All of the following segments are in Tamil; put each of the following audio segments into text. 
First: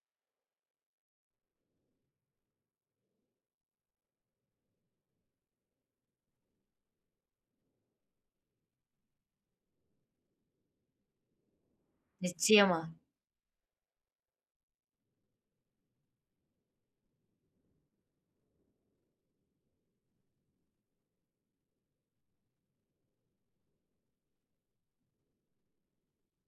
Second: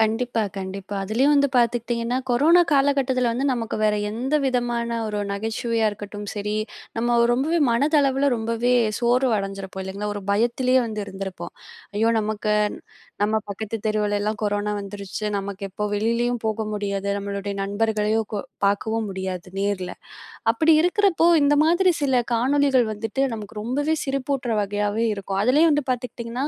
கண்டிப்பா, கண்டிப்பா, அதிலேயும் வந்து பார்த்துக்கிட்டிங்கன்னா, கொரோனா காலகட்டத்தில வந்து நமக்கு வேற எந்த விதமான ஒரு நகைச்சுவையா இருக்கட்டும் சரி, நம்ம ரொம்பவே மனதளவில ரொம்பவே சோர்வு அடைஞ்சிருப்போம் இல்லங்களா? ஒரு பயத்திலேயே வந்து இருந்திருப்போம். ஐயோ நமக்கு, நிச்சயமா. நம்ம பக்கத்து தெருவுலலாம் கொரோனா வந்துருச்சு நமக்கு எப்போ வெளிலேயும் போக முடியாது, நம்மளுடைய நண்பர்களையும் கொ பார்க்கவும் முடியாது நேரில, அப்படி இருக்கிறப்போ இந்த மாதிரி சில காணொளிகள் வந்துட்டு நமக்கு ரொம்பவே சிரிப்பூட்டுற வகையாவே இருக்கும், அதுலேயும் வந்து பார்த்துக்கிட்டிங்கன்னா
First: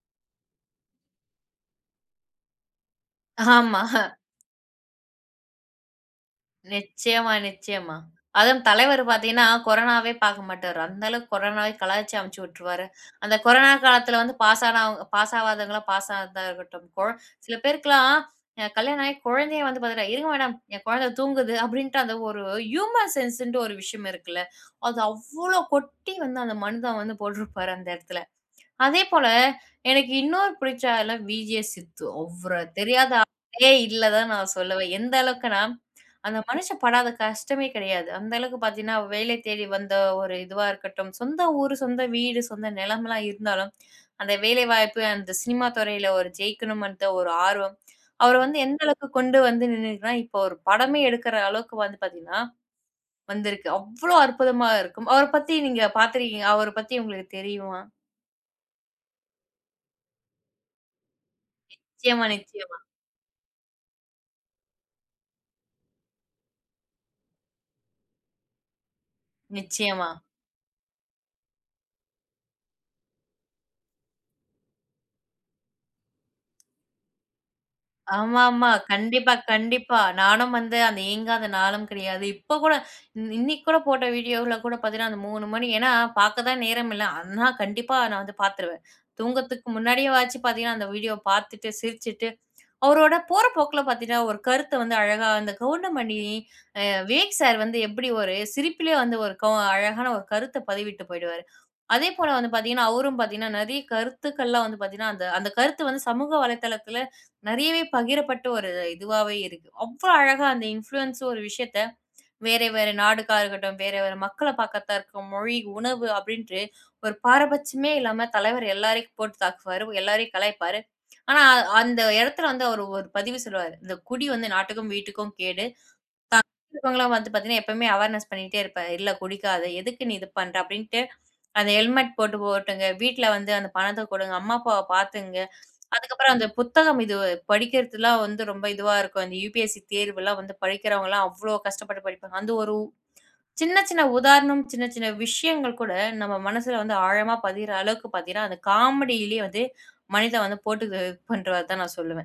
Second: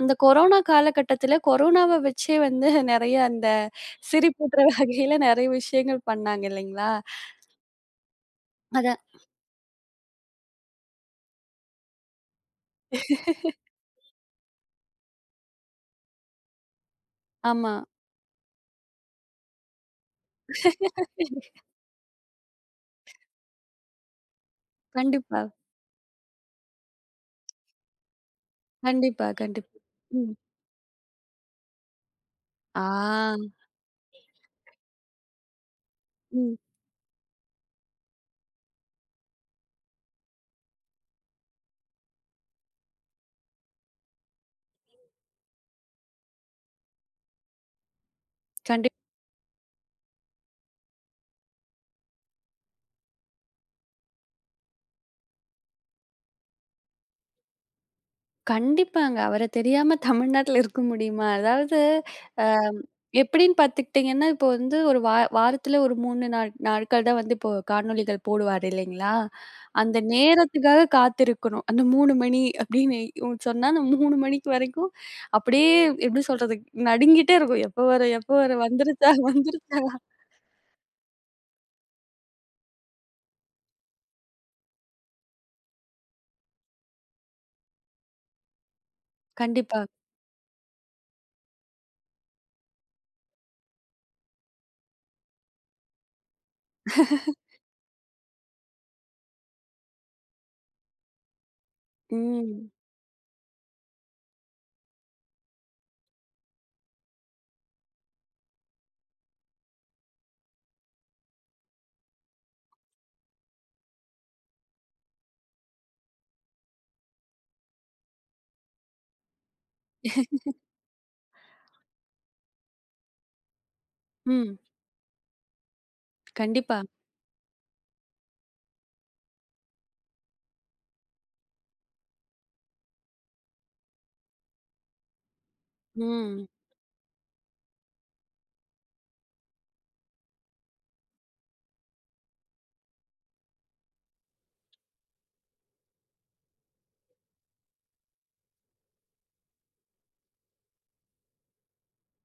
அந்த கொரோனா காலகட்டத்தில கொரோனாவ வச்சே வந்து நிறைய அந்த ஆமா. சிரிப்பூட்டுற வகையில நிறைய விஷயங்கள் பண்ணாங்க இல்லங்களா? நிச்சயமா, நிச்சயமா. அதுவும் அத. தலைவர் பார்த்திங்கன்னா, கொரோனாவே பார்க்க மாட்டாரு அந்த அளவுக்கு கொரோனாவை கலாய்ச்சு அமுச்சி உட்டுருவாரு, அந்த கொரோனா காலத்தில வந்து பாஸ்னா பாஸ் ஆவாதவங்களா பாஸா இருக்கட்டும் கொழ, சில ஆமா. பேருக்கெல்லாம் கல்யாணம் ஆகி குழந்தையை வந்து பார்த்துட்டா இருங்க மேடம் என் குழந்தை தூங்குது அப்படின்ட்டு அந்த ஒரு ஹியூமர் சென்ஸ்ன்ட்டு ஒரு விஷயம் இருக்குல்ல, அது கண்டிப்பா. அவ்வளோ கொட்டி வந்து அந்த மனிதன் வந்து போட்டிருப்பாரு அந்த இடத்துல. அதேபோல கண்டிப்பா கண்டிப் எனக்கு ம். இன்னொரு பிடிச்ச ஆளு வி.ஜே சித்து அவர ஆ. தெரியாத ஆளே இல்ல தான் நான் சொல்லுவேன். எந்த அளவுக்கு நான், அந்த ம். மனுஷன் படாத கஷ்டமே கிடையாது. அந்த அளவுக்கு பார்த்தீங்கன்னா வேலை தேடி வந்த ஒரு இதுவா இருக்கட்டும், சொந்த ஊரு, சொந்த வீடு, சொந்த நிலம் எல்லாம் இருந்தாலும் அந்த வேலை வாய்ப்பு அந்த சினிமா துறையில ஒரு ஜெயிக்கணும்ன்ற ஒரு ஆர்வம், அவர வந்து எந்த கண்டிப் அளவுக்கு கொண்டு வந்து நின்னுரக்குனா, இப்போ ஒரு படமே எடுக்கற அளவுக்கு வந்து பார்த்தீங்கன்னா வந்திருக்கு. அவ்வளோ அற்புதமா இருக்கும். அவர பத்தி நீங்க பாத்திருக்கீங்களா அவர பத்தி உங்களுக்கு தெரியுமா? கண்டிப்பாங்க அவர தெரியாம தமிழ்நாட்டில இருக்க முடியுமா? அதாவது, நிச்சயமா, அ நிச்சயமா. எப்படின்னு பார்த்துக்கிட்டிங்கன்னா, இப்ப வந்து ஒரு வா வாரத்தில ஒரு 3 நாள் நாட்கள் தான் வந்து இப்போ காணொளிகள் போடுவார் இல்லங்களா? அந்த நிச்சயமா. நேரத்துக்காக காத்திருக்கணும் அந்த 3 மணி அப்படின்னு சொன்னா அந்த 3 மணிக்கு வரைக்கும் அப்படியே எப்படி சொல்றது? நடுங்கிட்டே இருக்கும், எப்போ வர எப்போ ஆமா, வர ஆமா. வந்துருச்சா கண்டிப்பா, வந்துருச்சா. கண்டிப்பா. நானும் வந்து அந்த இயங்காத நாளும் கிடையாது. இப்போ கூட இன்னைக்கு கூட போட்ட வீடியோல கூட பார்த்தீங்கன்னா அந்த 3 மணி ஏன்னா பார்க்க தான் நேரம் இல்ல, அண்ணா கண்டிப்பா நான் வந்து பார்த்துருவேன். தூங்குறதற்கு கண்டிப்பா. முன்னாடியே வாச்சு பார்த்தீங்கன்னா அந்த வீடியோ பார்த்துட்டு, சிரிச்சுட்டு, அவரோட போற போக்கில பார்த்தீங்கன்னா, ஒரு கருத்த வந்து அழகா அந்த கவுண்டமணி அ விவேக் சார் வந்து எப்படி ஒரு சிரிப்பிலேயே வந்து ஒரு அழகான ஒரு கருத்த பதிவிட்டு போய்டுவார், அதே போல வந்து ம். பார்த்தீங்கன்னா அவரும் பார்த்தீங்கன்னா நிறைய கருத்துக்கள் எல்லாம் வந்து பார்த்தீங்கன்னா அந்த கருத்து வந்து சமூக வலைதளத்தில நிறையவே பகிரப்பட்ட ஒரு இதுவாவாவே இருக்கு. அவ்வளவு அழகா அந்த இன்ஃப்ளூயன்ஸர் ஒரு விஷயத்தை வேறு வேறு நாடுகாரர்ரா இருக்கட்டும், வேறு வேறு மக்களை பார்க்கர்தா இருக்கும் மொழி உணவு அப்படின்ட்டு ஒரு பாரபட்சம் இல்லாம தலைவர் எல்லோரையும் போட்டு தாக்குவார், எல்லாரையும் கலாய்ப்பார். ஆனா அந்த இடத்தில வந்து அவர் ஒரு பதிவு சொல்லுவார். இந்த குடி வந்து ம். நாட்டுக்கும் வீட்டுக்கும் கேடு. கண்டிப்பா. [unintelligible] வந்து பார்த்திங்கன்னா எப்போவுமே அவேர்னஸ் பண்ணிட்டே இருப்பார், இல்ல குடிக்காத எதுக்கு நீ இது பண்ற அப்படின்ட்டு அந்த ஹெல்மெட் போட்டு போட்டுங்க வீட்டில வந்து அந்த பணத்தை கொடுங்க அம்மா, அப்பாவ பார்த்துக்ங்க, அதுக்கப்புறம் அந்த ம். புத்தகம் இது படிக்கிறதுலாம் வந்து ரொம்ப இதுவா இருக்கும், அந்த UPSC தேர்வெல்லாம் வந்து படிக்கிறவங்கலாம் அவ்வளோ கஷ்டப்பட்டு படிப்பாங்க, அந்த ஒரு சின்ன, சின்ன உதாரணம், சின்ன சின்ன விஷயங்கள் கூட நம்ம மனசுல வந்து ஆழமா பதியிற அளவுக்கு பார்த்தீங்கன்னா அந்த காமெடிலயே வந்து மனிதன் வந்து போட்டு பண்ணுவார் தான் நான் சொல்லுவேன்.